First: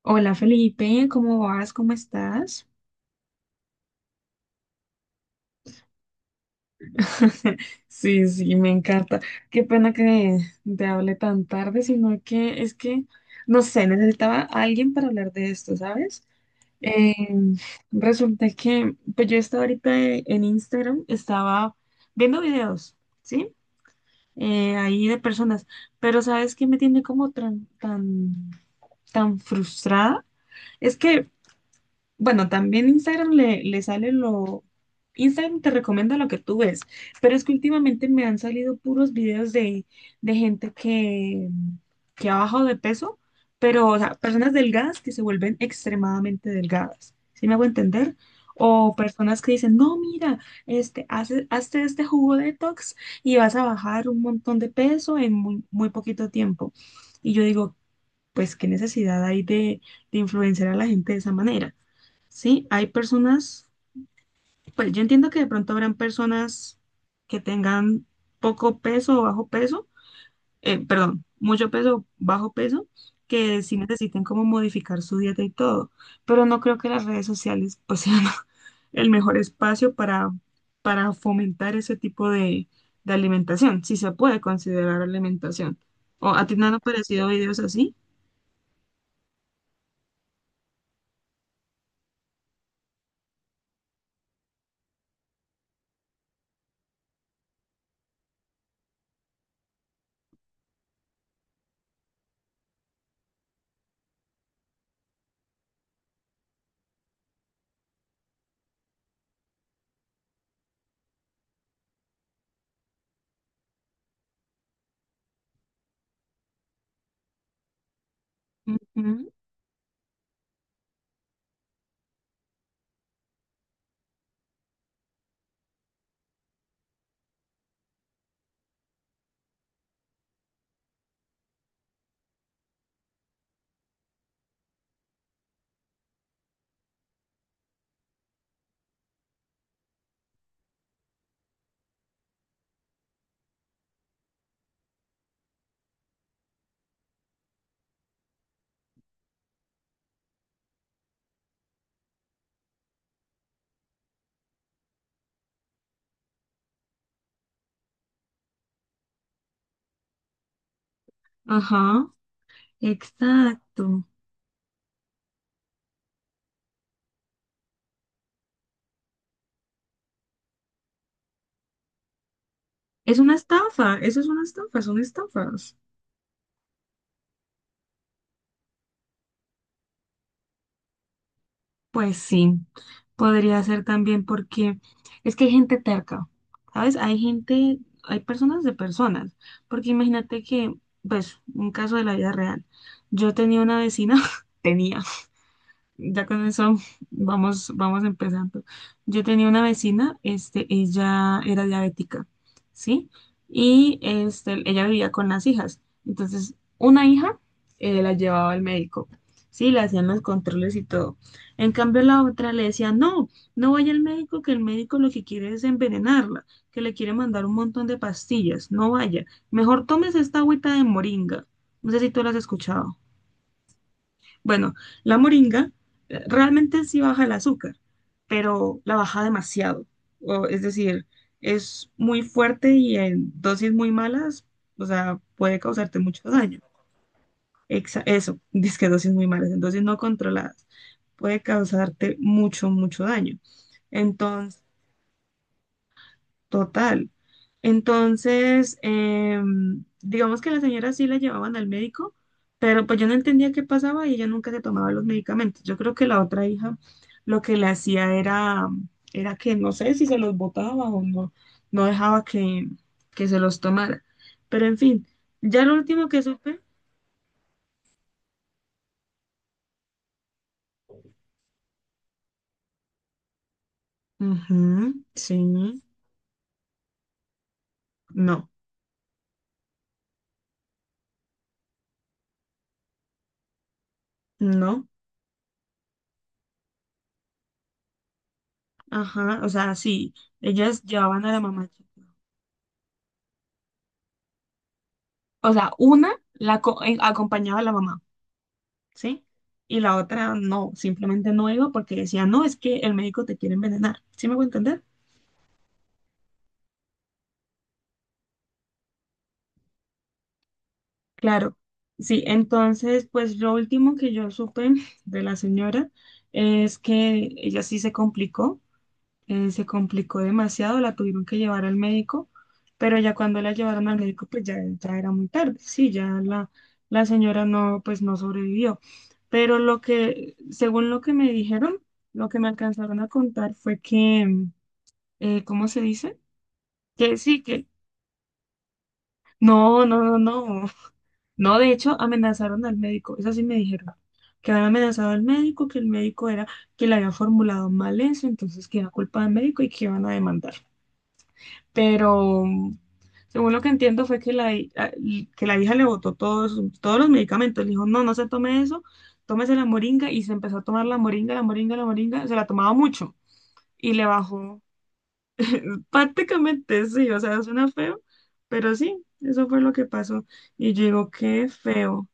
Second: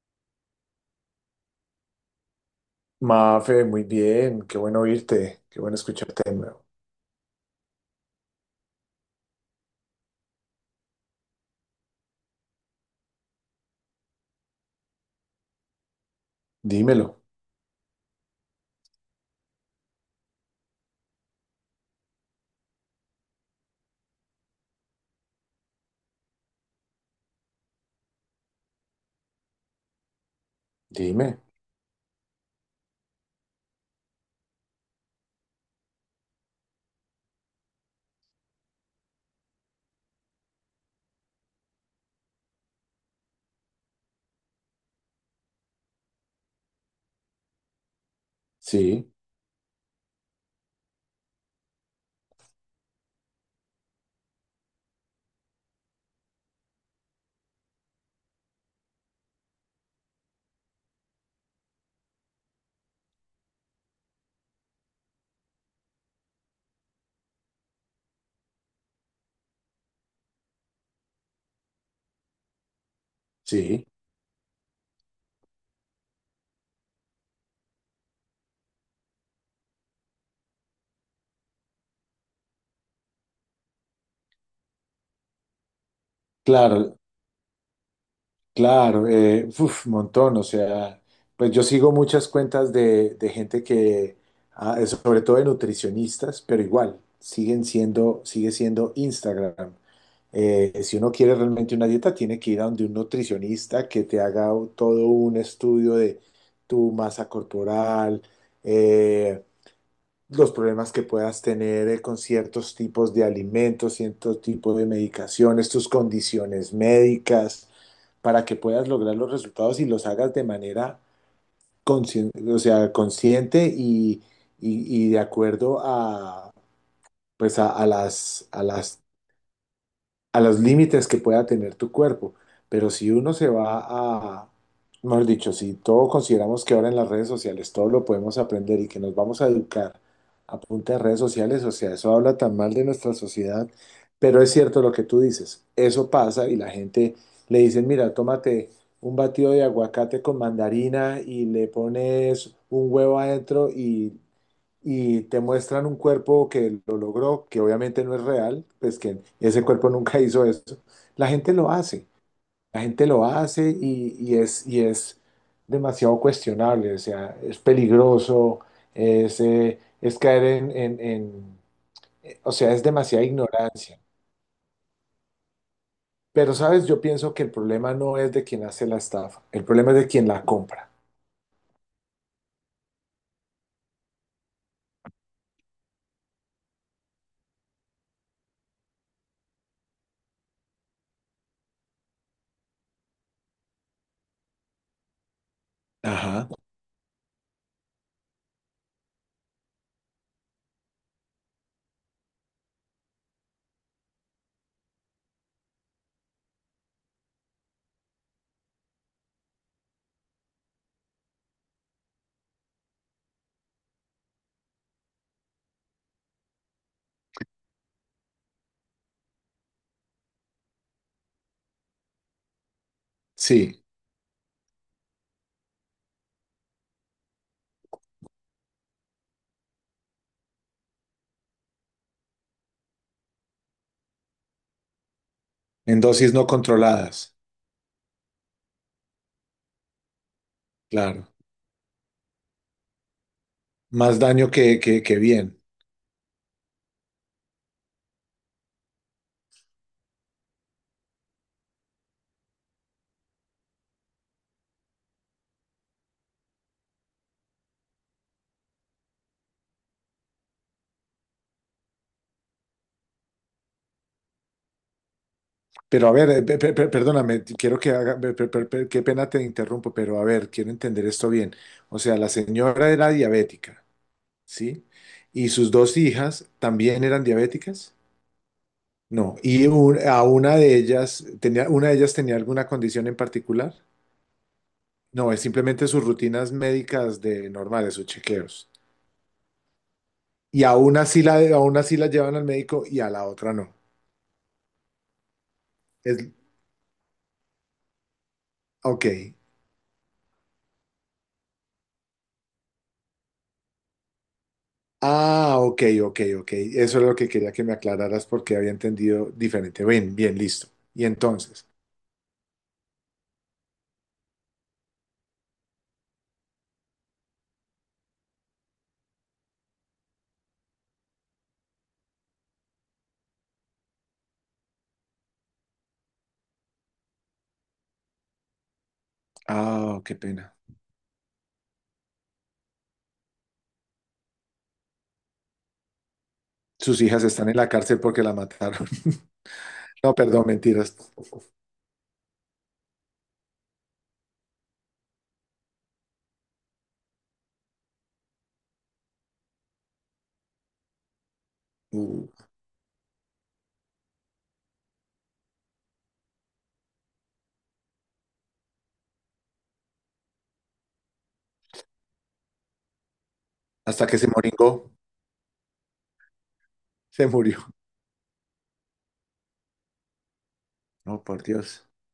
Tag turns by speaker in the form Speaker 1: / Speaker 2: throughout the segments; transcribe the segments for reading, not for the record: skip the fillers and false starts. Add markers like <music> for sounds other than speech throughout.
Speaker 1: Hola Felipe, ¿cómo vas? ¿Cómo estás?
Speaker 2: Mafe, muy bien, qué bueno oírte, qué bueno escucharte de nuevo.
Speaker 1: <laughs> Sí, sí, me encanta. Qué pena que te hable tan tarde, sino que es que, no sé, necesitaba a alguien para hablar de esto, ¿sabes?
Speaker 2: Dímelo,
Speaker 1: Eh, Resulta que, pues yo estaba ahorita en Instagram, estaba viendo videos, ¿sí? Ahí de personas, pero ¿sabes qué me tiene como tan, tan, tan frustrada? Es que
Speaker 2: dime.
Speaker 1: Bueno, también Instagram le sale Instagram te recomienda lo que tú ves, pero es que últimamente me han salido puros videos de gente que ha bajado de peso, pero, o sea, personas delgadas que se vuelven extremadamente delgadas, ¿sí me hago entender? O
Speaker 2: Sí,
Speaker 1: personas que dicen, no, mira, hazte este jugo detox y vas a bajar un montón de peso en muy, muy poquito tiempo. Y yo digo, pues, ¿qué necesidad hay de influenciar a la gente de esa manera? Sí, hay personas, pues yo entiendo que de pronto habrán personas que tengan poco peso o bajo peso, perdón, mucho peso o bajo peso, que sí
Speaker 2: sí,
Speaker 1: necesiten como modificar su dieta y todo, pero no creo que las redes sociales pues <laughs> sean el mejor espacio para fomentar ese tipo de alimentación, si se puede considerar alimentación. ¿O a ti no han
Speaker 2: claro,
Speaker 1: aparecido videos así?
Speaker 2: claro, uf, montón, o sea, pues yo sigo muchas cuentas de gente que, sobre todo de nutricionistas, pero igual, sigue siendo Instagram. Si uno quiere realmente una dieta, tiene que ir a donde un nutricionista que te haga todo un estudio de tu masa corporal, eh, los problemas que puedas tener con ciertos tipos de alimentos, ciertos tipos de medicaciones, tus condiciones médicas, para que puedas lograr
Speaker 1: Ujú.
Speaker 2: los resultados y los hagas de manera o sea, consciente y de acuerdo a, pues a las a los límites que pueda tener tu cuerpo. Pero si uno se va a, mejor dicho, si todo consideramos que ahora en las redes sociales todo lo podemos aprender y que nos vamos a educar a punta de redes sociales, o sea, eso habla tan mal de nuestra sociedad, pero es cierto lo que tú dices, eso pasa y la gente le dice, mira, tómate un batido de aguacate con mandarina y le pones un huevo adentro y te muestran un cuerpo que lo logró, que obviamente no es real, pues que ese cuerpo nunca hizo eso, la gente lo
Speaker 1: Ajá,
Speaker 2: hace, la gente lo hace
Speaker 1: exacto.
Speaker 2: y es demasiado cuestionable, o sea, es peligroso, es caer en, o sea, es
Speaker 1: Es
Speaker 2: demasiada
Speaker 1: una estafa,
Speaker 2: ignorancia.
Speaker 1: eso es una estafa, son estafas.
Speaker 2: Pero, ¿sabes? Yo pienso que el problema no es de quien hace la estafa, el problema es de quien la compra.
Speaker 1: Pues sí, podría ser también porque es que hay gente terca, ¿sabes? Hay gente, hay personas de personas, porque imagínate que, pues, un caso de la vida real. Yo tenía una vecina, <laughs> tenía. Ya con
Speaker 2: Ajá,
Speaker 1: eso vamos, vamos empezando. Yo tenía una vecina, este, ella era diabética, ¿sí? Y este, ella vivía con las hijas. Entonces, una hija la llevaba al médico, ¿sí? Le hacían los controles y todo. En cambio, la otra le decía, no, no vaya al médico, que el médico lo que quiere es envenenarla, que le quiere mandar un montón de pastillas, no vaya. Mejor tomes esta agüita de moringa. No sé si tú la has escuchado.
Speaker 2: sí,
Speaker 1: Bueno, la moringa realmente sí baja el azúcar, pero la baja demasiado. O, es decir, es muy fuerte y en dosis muy malas, o sea, puede causarte
Speaker 2: en
Speaker 1: mucho
Speaker 2: dosis no
Speaker 1: daño.
Speaker 2: controladas,
Speaker 1: Eso, <laughs> que dosis muy malas, en dosis no controladas,
Speaker 2: claro.
Speaker 1: puede causarte mucho, mucho daño.
Speaker 2: Más daño
Speaker 1: Entonces,
Speaker 2: que bien.
Speaker 1: Total. Entonces, digamos que la señora sí la llevaban al médico, pero pues yo no entendía qué pasaba y ella nunca se tomaba los medicamentos. Yo creo que la otra hija lo que le hacía era que no sé si se los botaba o no, no dejaba que se los tomara. Pero en fin, ya lo último
Speaker 2: Pero a
Speaker 1: que
Speaker 2: ver,
Speaker 1: supe,
Speaker 2: perdóname, te- quiero que haga, pe- pe- pe- pe- qué pena te interrumpo, pero a ver, quiero entender esto bien. O sea, la señora era diabética, ¿sí?
Speaker 1: ujú, sí.
Speaker 2: ¿Y sus dos hijas también eran diabéticas?
Speaker 1: No,
Speaker 2: No, y un- a una de ellas tenía, una de ellas tenía alguna condición en particular.
Speaker 1: no.
Speaker 2: No, es simplemente sus rutinas médicas de normales, sus chequeos.
Speaker 1: Ajá, o sea, sí,
Speaker 2: Y
Speaker 1: ellas llevaban a la
Speaker 2: a
Speaker 1: mamá.
Speaker 2: una sí la llevan al médico y a la otra no.
Speaker 1: O sea, una
Speaker 2: Es,
Speaker 1: la co- eh, acompañaba a la mamá. ¿Sí?
Speaker 2: ok.
Speaker 1: Y la otra no, simplemente no iba porque decía, no, es que el médico te quiere envenenar. ¿Sí me voy a entender?
Speaker 2: Ah, ok, ok, ok. Eso es lo que quería que me aclararas porque había entendido diferente. Bien, bien, listo. Y
Speaker 1: Claro.
Speaker 2: entonces,
Speaker 1: Sí, entonces, pues lo último que yo supe de la señora es que ella sí se complicó demasiado, la tuvieron que llevar al médico, pero ya cuando la llevaron al médico, pues ya, ya era muy tarde, sí, la señora no, pues no sobrevivió. Pero lo
Speaker 2: ah, qué
Speaker 1: que,
Speaker 2: pena.
Speaker 1: según lo que me dijeron, lo que me alcanzaron a contar fue que, ¿cómo se dice?
Speaker 2: Sus
Speaker 1: Que
Speaker 2: hijas
Speaker 1: sí,
Speaker 2: están en
Speaker 1: que
Speaker 2: la cárcel porque la mataron. <laughs>
Speaker 1: no, no,
Speaker 2: No,
Speaker 1: no,
Speaker 2: perdón,
Speaker 1: no.
Speaker 2: mentiras.
Speaker 1: No, de hecho, amenazaron al médico. Eso sí me dijeron. Que habían amenazado al médico, que el médico era, que le había formulado mal eso, entonces que era culpa del médico y que iban a demandar. Pero
Speaker 2: Uh,
Speaker 1: según lo que entiendo fue que la, hi- a- y- que la hija le botó todos los medicamentos. Le dijo, no, no se tome eso, tómese la moringa. Y se empezó a tomar la moringa, la moringa, la moringa. Se la tomaba mucho y le
Speaker 2: hasta que se
Speaker 1: bajó.
Speaker 2: moringó,
Speaker 1: <laughs> Prácticamente sí, o
Speaker 2: se
Speaker 1: sea,
Speaker 2: murió.
Speaker 1: suena feo, pero sí, eso fue lo que pasó. Y yo digo,
Speaker 2: No, por
Speaker 1: qué
Speaker 2: Dios.
Speaker 1: feo.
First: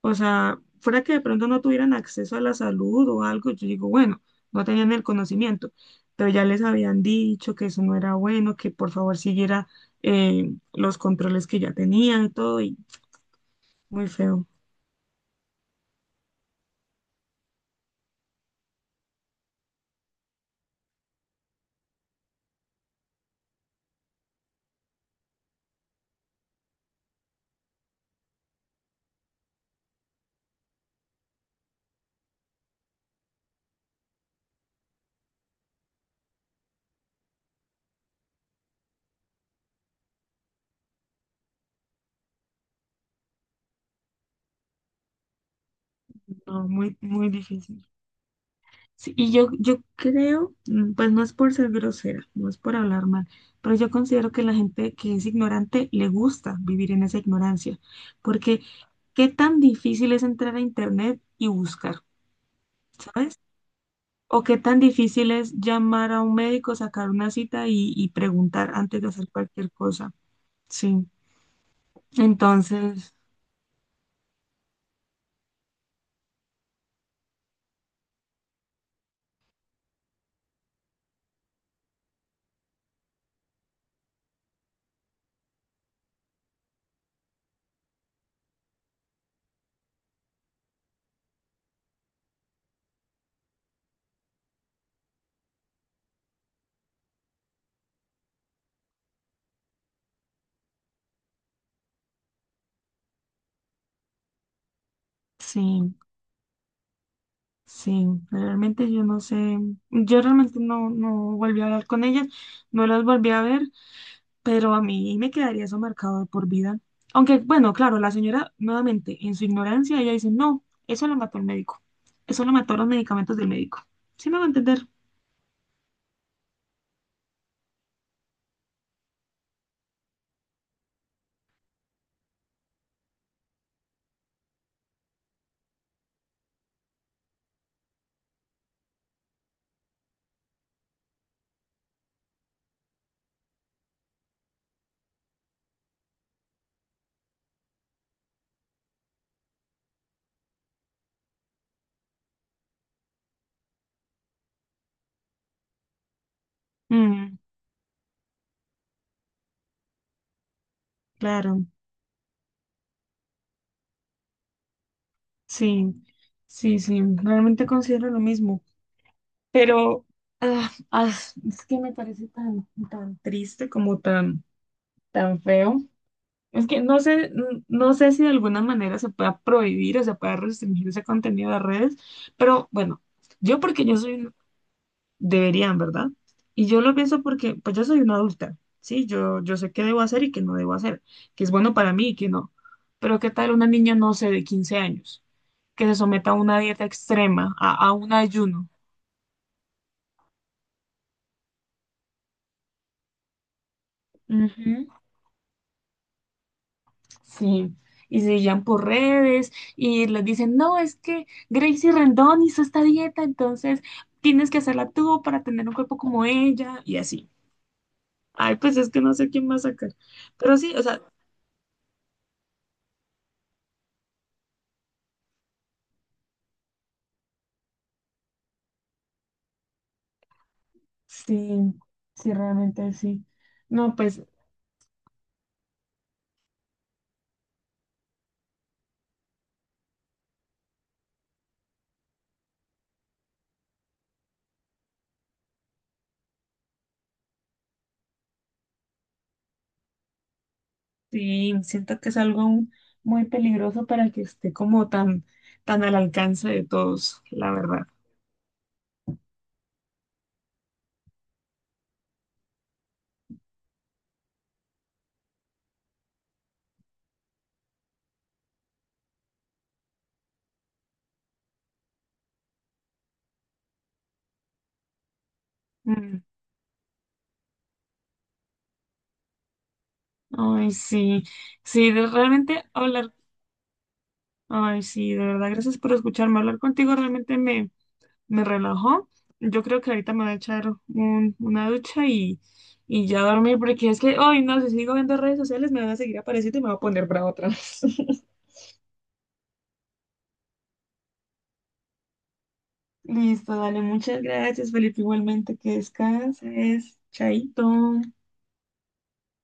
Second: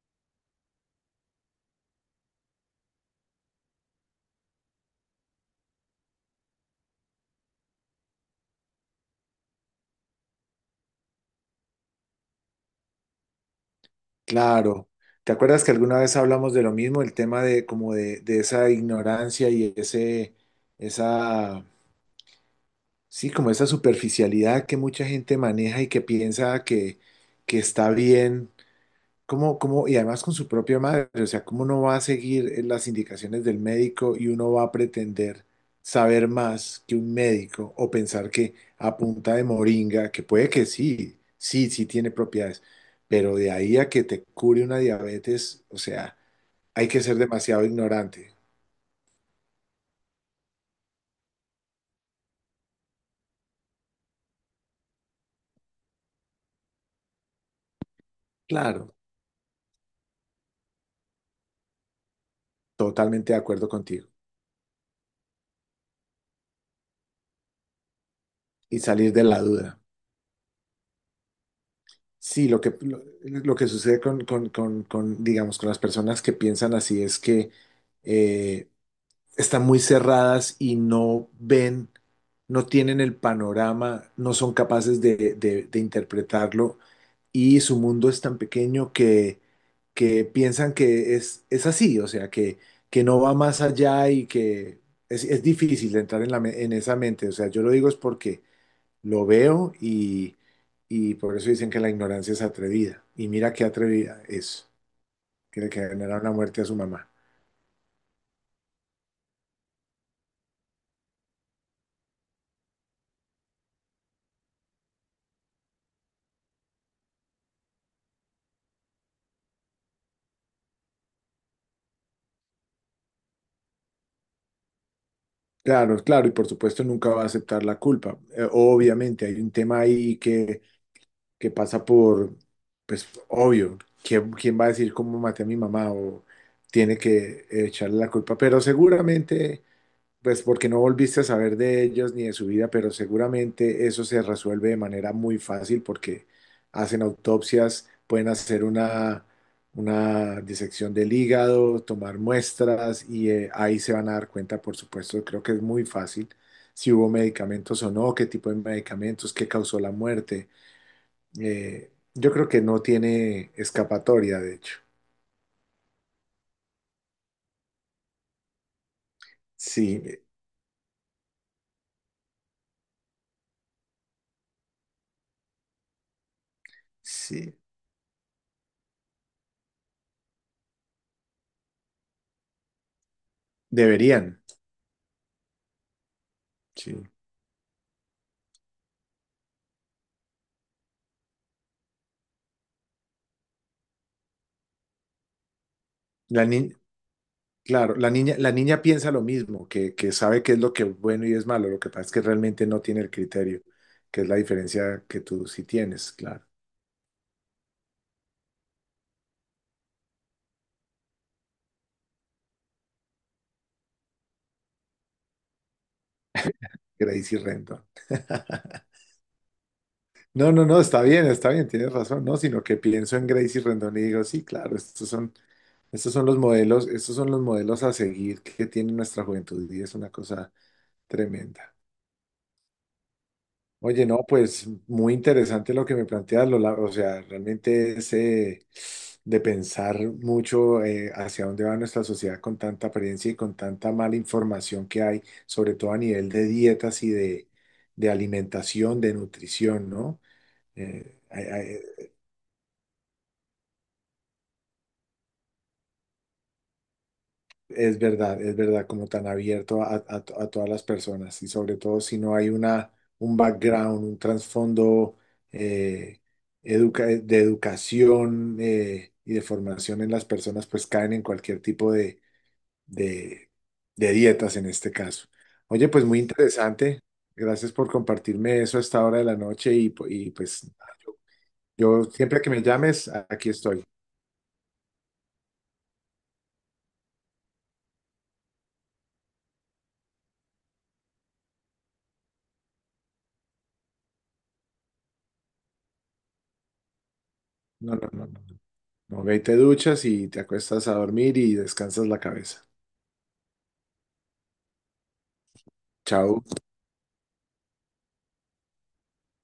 Speaker 1: O sea, fuera que de pronto no tuvieran acceso a la salud o algo, yo digo, bueno, no tenían el conocimiento, pero ya les habían dicho que eso no era bueno, que por favor siguiera los controles que ya tenían y todo, y muy feo.
Speaker 2: Claro. ¿Te acuerdas que alguna vez hablamos de lo mismo, el tema de como de esa ignorancia y ese, esa, sí, como esa superficialidad que mucha gente maneja y que piensa que está bien? ¿Cómo, cómo, y además con su propia madre? O sea, ¿cómo uno va a seguir las indicaciones del médico y uno va a pretender saber más que un médico o pensar que a punta de moringa, que puede que sí tiene propiedades, pero de ahí a que te cure una diabetes, o sea,
Speaker 1: No,
Speaker 2: hay
Speaker 1: muy,
Speaker 2: que ser
Speaker 1: muy
Speaker 2: demasiado
Speaker 1: difícil.
Speaker 2: ignorante.
Speaker 1: Sí, yo creo, pues no es por ser grosera, no es por hablar mal, pero yo considero que la gente que es ignorante le gusta vivir en esa ignorancia, porque
Speaker 2: Claro,
Speaker 1: qué tan difícil es entrar a internet y buscar,
Speaker 2: totalmente de
Speaker 1: ¿sabes?
Speaker 2: acuerdo contigo
Speaker 1: O qué tan difícil es llamar a un médico, sacar una cita y preguntar
Speaker 2: y
Speaker 1: antes de
Speaker 2: salir de
Speaker 1: hacer
Speaker 2: la
Speaker 1: cualquier
Speaker 2: duda.
Speaker 1: cosa. Sí,
Speaker 2: Sí,
Speaker 1: entonces,
Speaker 2: lo que sucede con, digamos, con las personas que piensan así es que... eh, están muy cerradas y no ven, no tienen el panorama, no son capaces de, de interpretarlo y su mundo es tan pequeño que piensan que es así, o sea, que no va más allá y que es difícil entrar en, en esa mente. O sea, yo lo digo es porque lo veo y por eso dicen que la ignorancia es atrevida. Y mira qué atrevida es, que le
Speaker 1: sí,
Speaker 2: genera una muerte a su mamá.
Speaker 1: sí, realmente yo no sé, yo realmente no, no volví a hablar con ellas, no las volví a ver. Pero a mí me quedaría eso marcado de por vida. Aunque, bueno, claro, la señora, nuevamente, en su ignorancia, ella dice, no, eso lo mató el médico. Eso lo mató los medicamentos del médico. ¿Sí me va a entender?
Speaker 2: Claro, claro, y por supuesto nunca va a aceptar la culpa. Obviamente hay un tema ahí que pasa por, pues obvio, ¿quién, quién va a decir cómo maté a mi mamá o tiene que echarle la culpa? Pero seguramente pues porque no volviste a saber de ellos ni de su vida, pero seguramente eso se resuelve de manera muy fácil porque hacen autopsias, pueden hacer una disección del hígado, tomar muestras y ahí se van a dar cuenta, por supuesto, creo que es muy fácil si hubo
Speaker 1: Mm,
Speaker 2: medicamentos o no, qué tipo de medicamentos, qué causó la muerte.
Speaker 1: claro,
Speaker 2: Yo creo que no tiene escapatoria, de hecho.
Speaker 1: sí, sí, sí, realmente considero lo mismo.
Speaker 2: Sí,
Speaker 1: Pero ah, ah, es que me parece tan, tan triste como tan, tan feo. Es que no sé,
Speaker 2: sí,
Speaker 1: no sé si de alguna manera se pueda prohibir o se pueda restringir ese contenido de redes, pero bueno, yo porque yo soy.
Speaker 2: deberían.
Speaker 1: Deberían, ¿verdad? Y yo lo
Speaker 2: Sí.
Speaker 1: pienso porque, pues yo soy una adulta, ¿sí? Yo sé qué debo hacer y qué no debo hacer, qué es bueno para mí y qué no. Pero ¿qué tal una niña, no sé, de 15 años, que se someta a
Speaker 2: La
Speaker 1: una
Speaker 2: ni-
Speaker 1: dieta extrema, a
Speaker 2: Claro,
Speaker 1: un
Speaker 2: la
Speaker 1: ayuno?
Speaker 2: niña piensa lo mismo, que sabe qué es lo que es bueno y es malo, lo que pasa es que realmente no tiene el criterio, que es la
Speaker 1: Ujú.
Speaker 2: diferencia que tú sí tienes, claro,
Speaker 1: Sí. Y se guían por redes y les dicen, no, es que Gracie Rendón hizo esta dieta, entonces tienes que hacerla tú para tener un cuerpo como ella y así.
Speaker 2: Gracie Rendon.
Speaker 1: Ay, pues es que
Speaker 2: <laughs>
Speaker 1: no sé quién va a sacar.
Speaker 2: No,
Speaker 1: Pero
Speaker 2: no,
Speaker 1: sí,
Speaker 2: no,
Speaker 1: o sea,
Speaker 2: está bien, tienes razón, no, sino que pienso en Gracie Rendon y digo, sí, claro, estos son los modelos, estos son los modelos a seguir que tiene nuestra juventud y es una cosa
Speaker 1: sí,
Speaker 2: tremenda.
Speaker 1: sí, realmente sí. No,
Speaker 2: Oye,
Speaker 1: pues
Speaker 2: no, pues muy interesante lo que me planteas, Lola. O sea, realmente es de pensar mucho hacia dónde va nuestra sociedad con tanta apariencia y con tanta mala información que hay, sobre todo a nivel de dietas y de alimentación, de nutrición, ¿no? Eh, hay-
Speaker 1: sí,
Speaker 2: hay-
Speaker 1: siento que es algo aún muy peligroso para que esté como tan, tan al alcance de todos, la verdad.
Speaker 2: Es verdad, como tan abierto a, a todas las personas y sobre todo si no hay una, un background, un trasfondo eh, de educación y de formación en las personas, pues caen en cualquier tipo de, de dietas en este caso. Oye, pues
Speaker 1: Mm.
Speaker 2: muy interesante. Gracias por compartirme eso a esta hora de la noche y, y pues
Speaker 1: Ay,
Speaker 2: yo,
Speaker 1: sí, sí,
Speaker 2: yo siempre que me
Speaker 1: realmente
Speaker 2: llames,
Speaker 1: hablar,
Speaker 2: aquí estoy.
Speaker 1: ay, sí, de verdad, gracias por escucharme. Hablar contigo realmente me, me relajó. Yo creo que ahorita me voy a echar una ducha y ya dormir, porque es que, ay, no, si sigo viendo redes sociales me van a seguir apareciendo y me voy a poner bravo otra vez.
Speaker 2: No, no, no.
Speaker 1: <laughs>
Speaker 2: No. Ok, te duchas y te acuestas a dormir y descansas la cabeza.
Speaker 1: Listo, dale, muchas gracias, Felipe. Igualmente, que
Speaker 2: Chao.
Speaker 1: descanses. Chaito.